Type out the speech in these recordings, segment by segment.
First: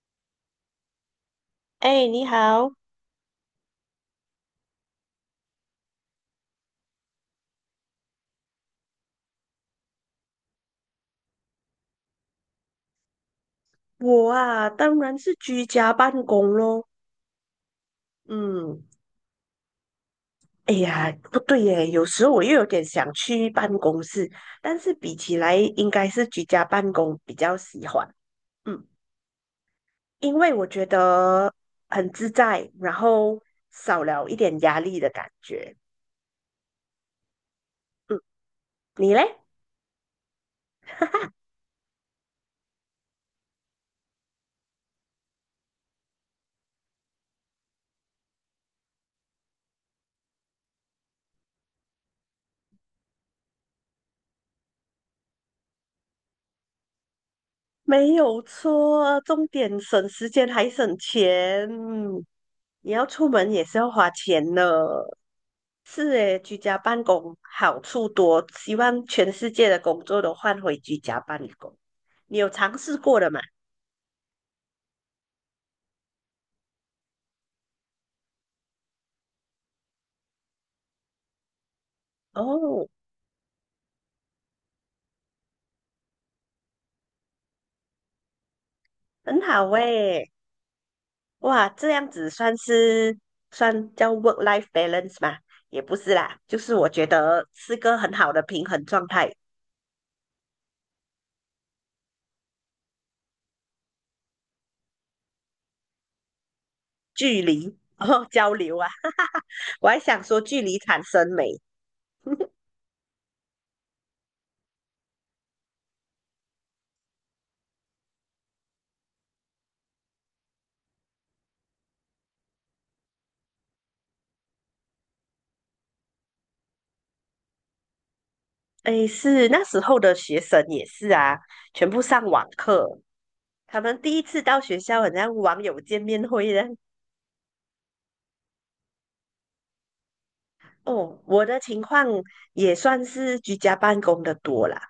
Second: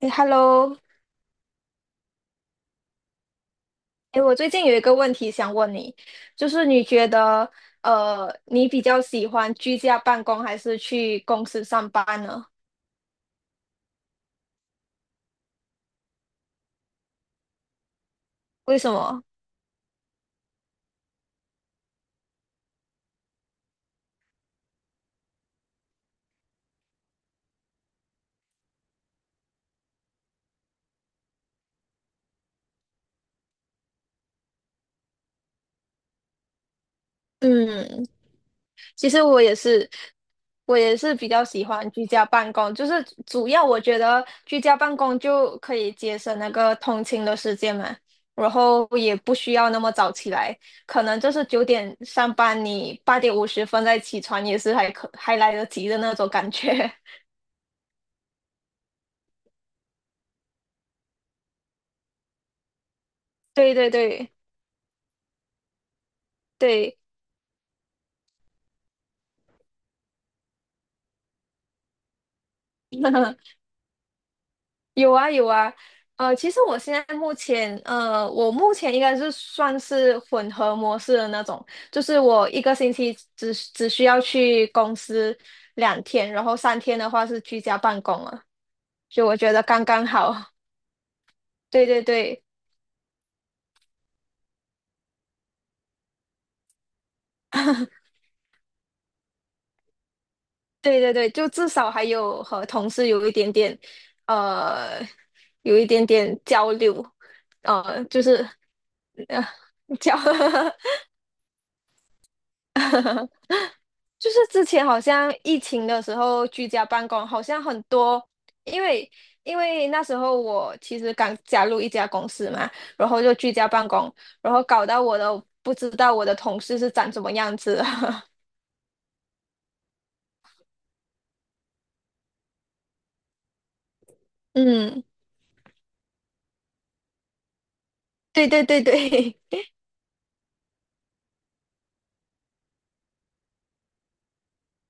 哎，Hello，哎，你好。哎，我最近有一个问题想问你，就是你觉得，你比较喜欢居家办公还是去公司上班呢？我啊，当然是居家办公咯。为嗯，什么？哎呀，不对耶，有时候我又有点想去办公室，但是比起来，应该是居家办公比较喜欢。嗯，因为我觉得很自在，然后少了一点压力的感觉。嗯，嗯，其你实嘞？我也是，我也是比较喜欢居家办公，就是主要我觉得居家办公就可以节省那个通勤的时间嘛，然后也不需要那么早起来，可能就是9点上班，你8点50分再起床也是还来得及的那种感觉。没有错，重点省时间还省钱。嗯，你要出门也对是要对花对。钱呢。是诶，居家对，办公好处多，希望全世界的工作都换回居家办公。你有尝试过的吗？有啊有啊，其实我现在目前，我目前应该是算是混合模式的那种，就是我一个哦，星期只需要去公司2天，然后3天的话是居家办公了，就我很觉得好刚刚诶。好。哇，对这对样子对算是算叫 work-life balance 吗？也不是啦，就是我觉得是个很好的平衡状态。对对对，就至少还有和同事有一点点，呃，有一点点交流，距离 呃，就哦是交流啊，呃 我 还交。想说距离产生美。就是之前好像疫情的时候居家办公，好像很多，因为因为那时候我其实刚加入一家公司嘛，然后就居家办公，然后搞到我都不知道我的同事是长什么样子。诶，是那时候的学生也是啊，全部上网课，他们第一次到学校，嗯，很像网友见面会的。对对对对，哦，我的情况也算是居家办公的多啦。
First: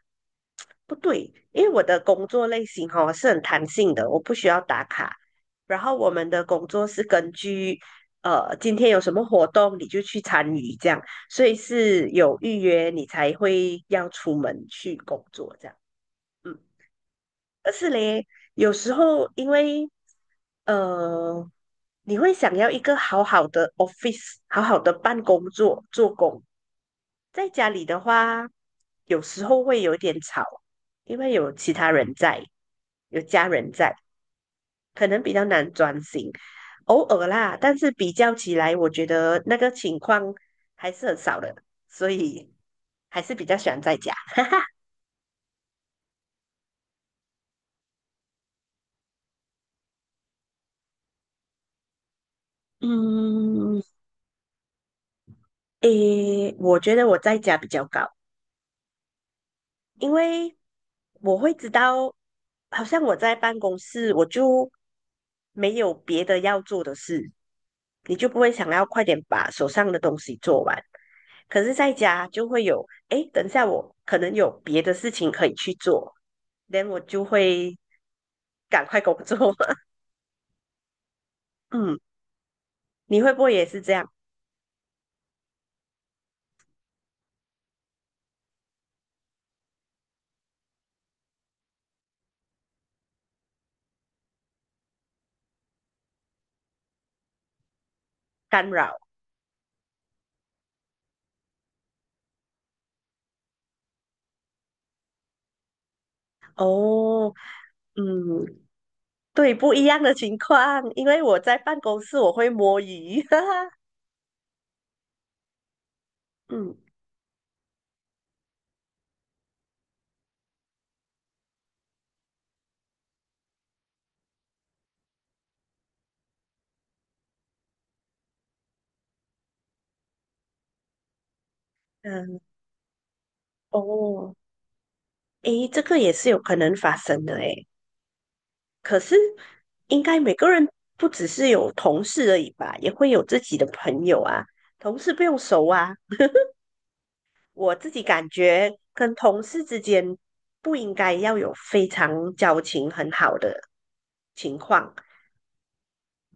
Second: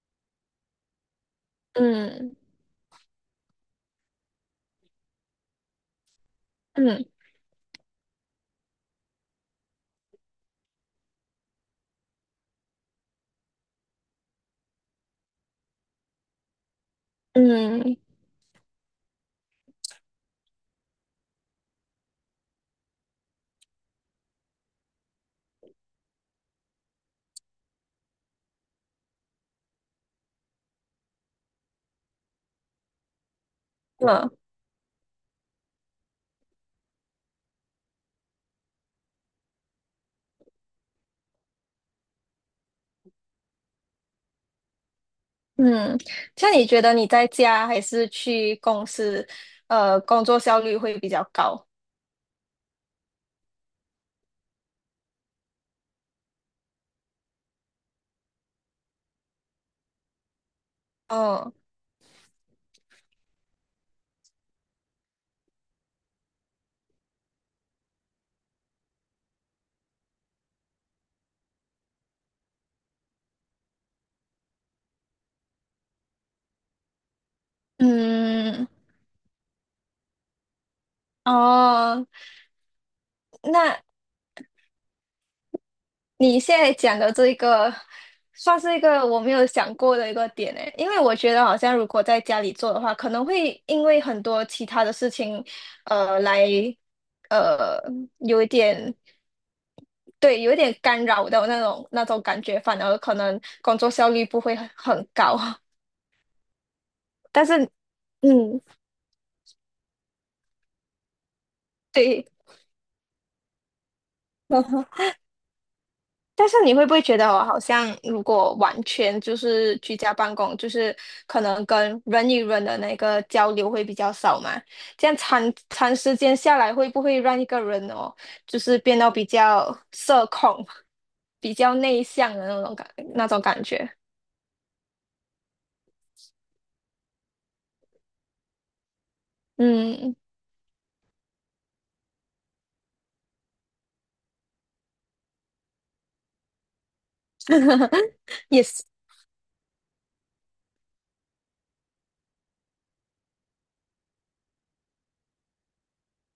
不对，因为 我的工嗯作类型哈、是很弹性的，我不需要打卡。然后我们的工作是嗯根据今天有什么活动你就去参与这样，所以是有预约你才会要出门去工作这样。嗯，但是嗯，嘞，有时候因为呃你会想要一个好好的 office，好好的办公桌做工。在家里的话，有时候会有点吵，因为有其他人在，有家人在，嗯可能比较难专心。偶尔啦，但是比较起来，我觉得那个情况还是很少的，所以还是比较喜欢在家。嗯，像你觉得你在家还是去公司，工作效率会比较高？嗯，诶，我觉得我在家比较高，因为我哦，会知道，好像我在办公室，我就没有别的要做的事，你就不会想要快点把手上的东西做完。可是在家就会有，哎，等一下我可能有别的事情可以去做，then 我就会嗯，赶快工作。嗯，哦，你会不会也那是这样你现在讲的这个，算是一个我没有想过的一个点诶，因为我觉得好像如果在家里做的话，可能会因为很多其他的事情，呃，来，呃，有一干点，扰？对，有一点干扰的那种感觉，反而可能工作效率不会很高。哦，但是，嗯，嗯，对，不一样的情况，因为我在办公室对。我会摸鱼。哈哈，但是你嗯会不会觉得我好像，如果完全就是居家办公，就是可能跟人与人的那个交流会比较少嘛？这样长时间下来，会不会让一个人哦，就是变得比较社恐、比较内向嗯，的那种感觉？哦。诶，这个也是有可能发生的诶。可是，应嗯，该每个人不只是有同事而已吧，也会有自己的朋友啊。同事不用熟啊，我自 己感也觉是，跟同事之间不应该要有非常交情很好的情况。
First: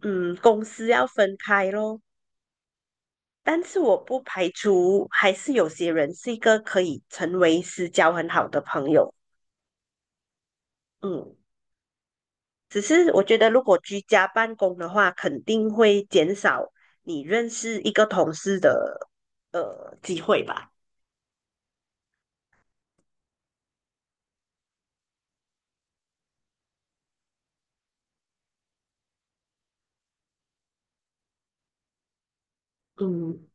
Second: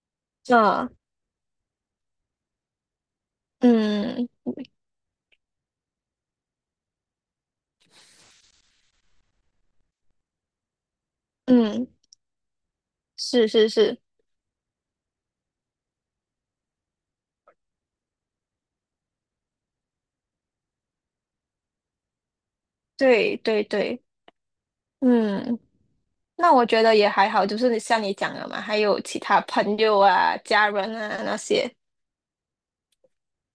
嗯，公司嗯要分开咯。但是我不嗯排除还是有些人是一个可以成为私交很好的朋友。嗯。嗯，只是我觉是得，如是果是，居家办公的话，肯定会减少你认识一个同事的机会吧。对对对，嗯。那我觉得也还好，就是像你讲的嘛，还有其他朋友啊、家人啊那些，嗯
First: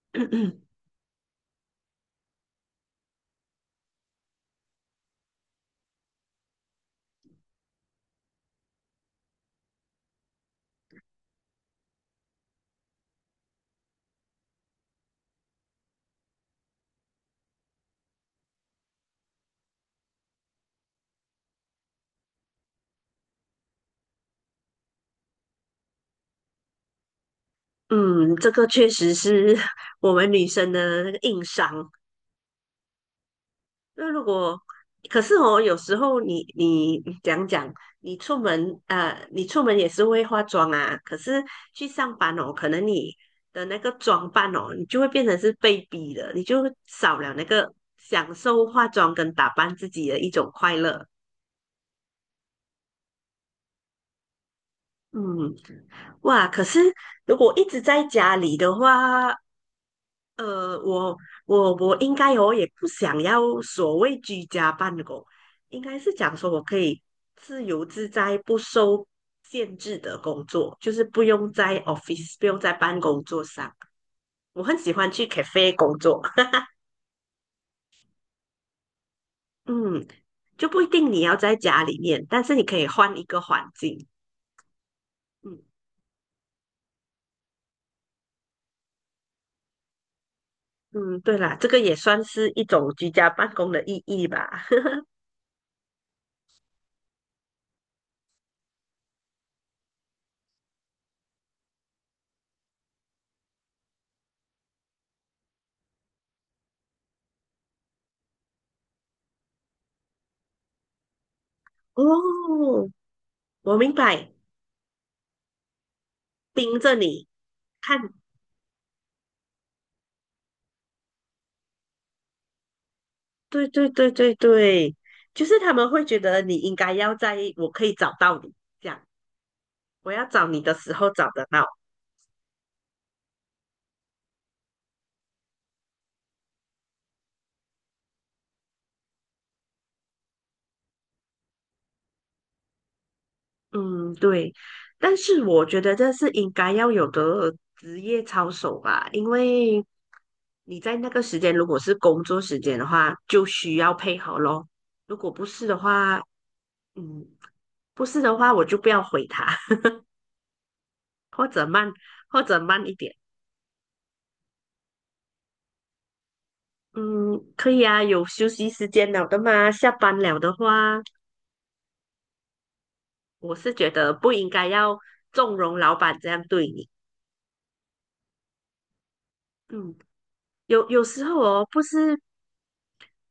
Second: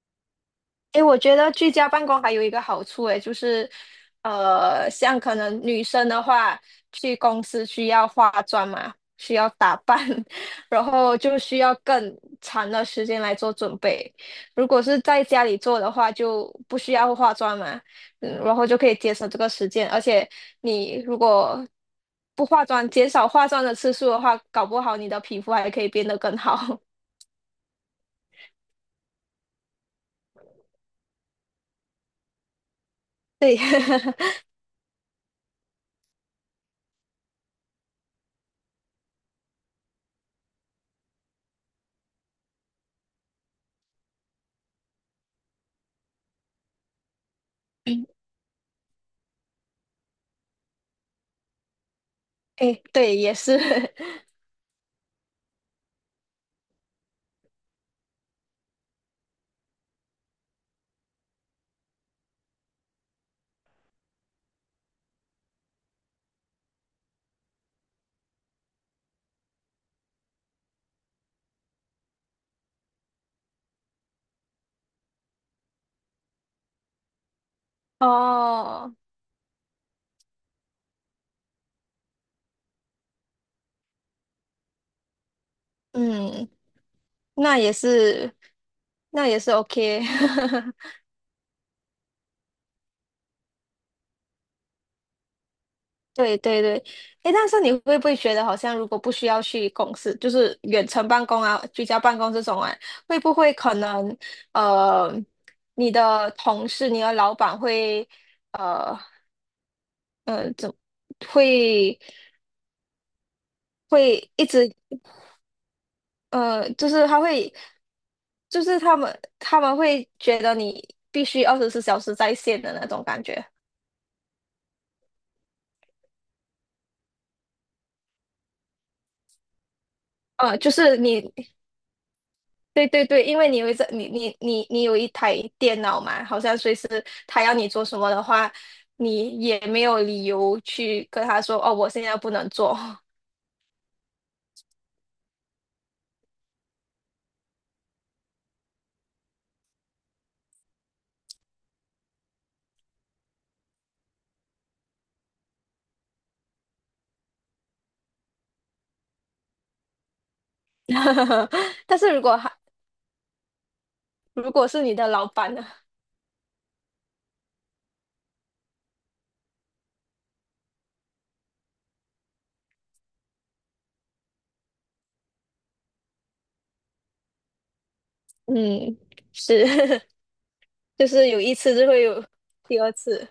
诶，我觉得居家办公还有一个好处，诶，就是，像可能女生的话，去公司需要化妆嘛，需要打扮，然后就需要更长的时间来做准备。如果是在家里做的话，就不需要化妆嘛，嗯，然后就可以节省这个时间。而且你如果不化妆，减少化妆的次数的话，搞不好你的皮肤还可以变得更好。嗯，这个确实是 我们女生的那个硬伤。对，那如 果，可是哦，有时候你讲讲，你出门，你出门也是会化妆啊，可是去上班哦，可能你的那个装扮哦，你就会变成是被逼的，你就少了那个享受化妆跟打扮自己的一种快乐。诶，对，也是，嗯，哇，可是如果一直在家里的话，呃，我我应该我也不想要所谓居家办公，应该是讲说我可以自由自在、不受限制的工作，就是不用在 office，不用在办公桌上。我很喜欢去 cafe 工作。哦。嗯，就不一定你要在家里面，但是你可以换一个环境。嗯嗯，那也是，那也是 OK。嗯，对啦，这个也算是一种居家办公的意义吧。对对对，诶，但是你会不会觉得好像如果不需要去公司，就是远程办公啊、居家办公这种啊，会不会可能呃，你的同事、你的老板呃 会哦，我明白，会一直呃，盯就着是他你会，看。就是他们会觉得你必须24小时在线的那种感觉。对对对对对，就是他们会觉得你应该要在，我可以找到你，这样我要找呃，你就的时是候找你得到。对对对，因为你有一个你有一台电脑嘛，好像随时他要你做什么的话，你也没有理由去跟他说哦，我现在不能做。嗯，对。但是我觉得这是应该要有的职业操守吧，因为你在那个时间如果是工作时间的话，就需要配合咯。如果不是的话，嗯，不是的话我就不要回他。或 者慢，但是如果或他者慢一点。如果是你的老板呢？嗯，可以啊，有休息时间了的嘛。下班了的话，我是觉得不应该要纵容老板这样对你。嗯，嗯，是，有 有就时是有候一哦，次不就会是，有第2次。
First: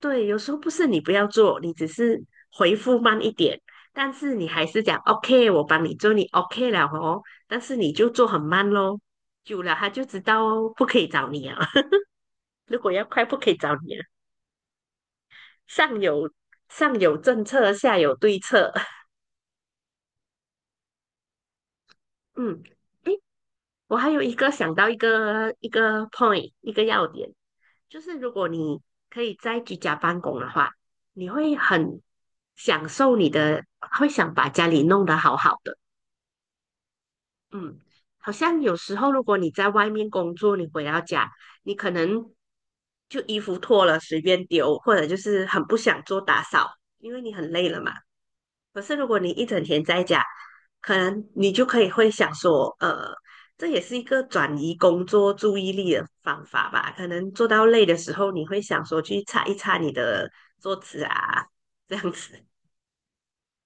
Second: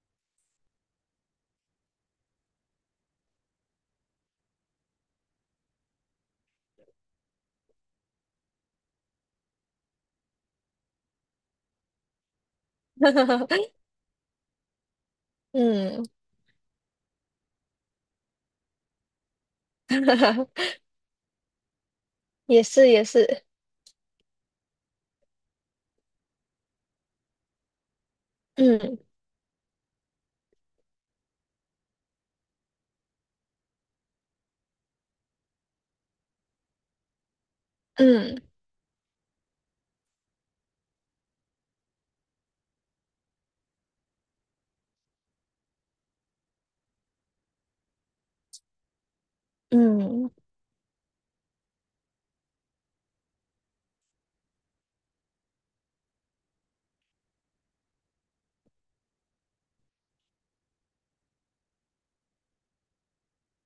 对，有时候不是你不要做，你只是回复慢一点，但是你还是讲 OK，我帮你做，你 OK 了哦，但是你就做很慢咯，久了他就知道哦，不可以找你啊。如果要快，不可以 找你啊。上嗯，有上有政策，下有对策。也嗯。是也诶是，我还有一个想到一个 point 一个要点，就是如果你嗯可以在居家办公的话，你会很享受你的，会想把家里弄得好好的。嗯，好嗯像有时候如果你在外面工作，你回到家，你可能就衣服脱了随便丢，或者就是很不想做打扫，因为你很累了嘛。可是如果你一整天在家，嗯。可能你就可以会想说，呃，这也是一个转移工作注意力的方法吧？可能做到累的时候，你会想说去擦一擦你的桌子啊，这样子。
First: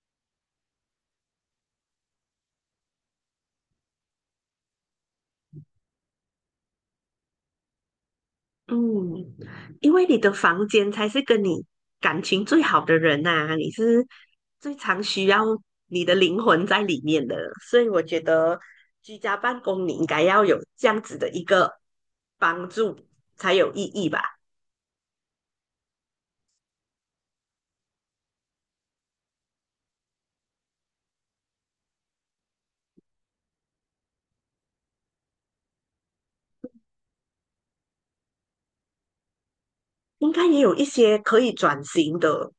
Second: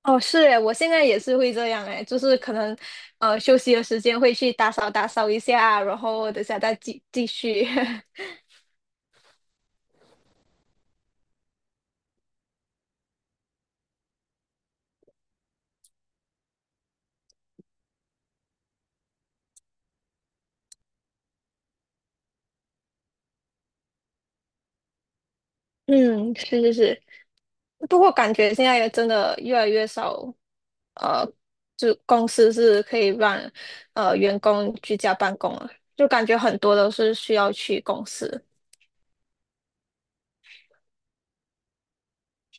哦，是诶，我现在也是会这样诶，就是可能，休息的时间会去打扫打扫一下，然后等下再继续。嗯，因为你的房间才是跟你感情最好的人呐、你是最常需要你的灵魂在里面的，所以我觉得居家办公你应该要有这样子的一个帮助才有意义吧。嗯，是是是，不过感觉现在也真的越来越少，呃，就公司是可以让员工居家办公了，就感觉很多都是需要去公司。应该也有一些可以转型的，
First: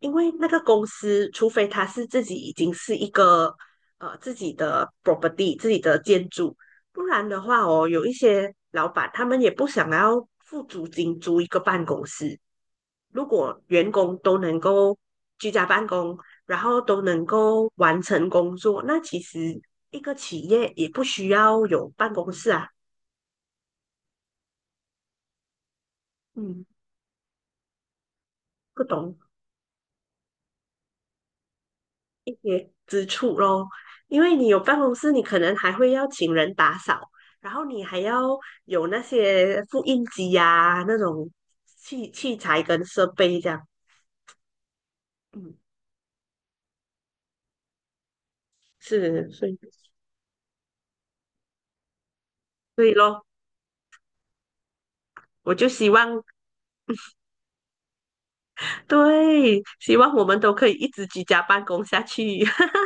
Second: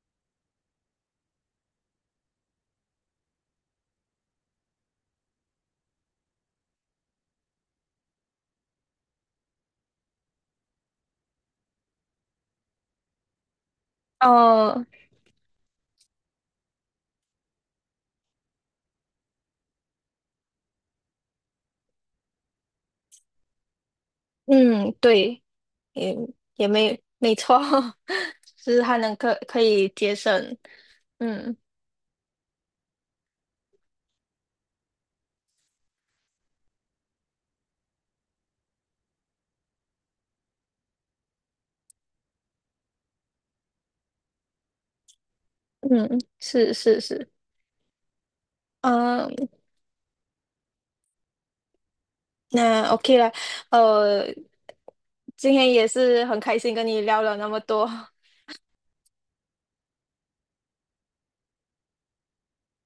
因为那个公司，除非他是自己已经是一个自己的 property、自己的建筑，不然的话哦，有一些老板他们也不想要付租金租一个办公室。如果员工都能呃，够居家办公，然后都能够完成工作，那其实一个企业也不需要有办公室啊。嗯，对，也嗯，也没错，就是不还能懂。可以节省，嗯之处咯。因为你有办公室，你可能还会要请人打扫，然后你还要有那些复印机呀、那种器材跟设备这样。嗯，嗯，是是是，是，嗯、所以所那 以 OK 咯，了，呃，今我就天也希望，是很开心跟你聊了那么多，对，希望我们都可以一直居家办公下去。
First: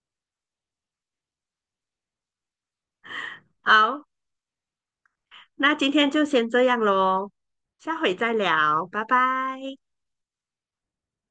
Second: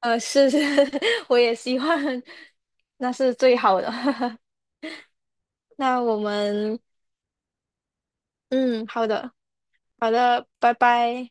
呃，是，是 我也希望那是最好的。好，那今那天我就先这们，样咯，下回再聊，嗯，拜好的，拜。好的，拜拜。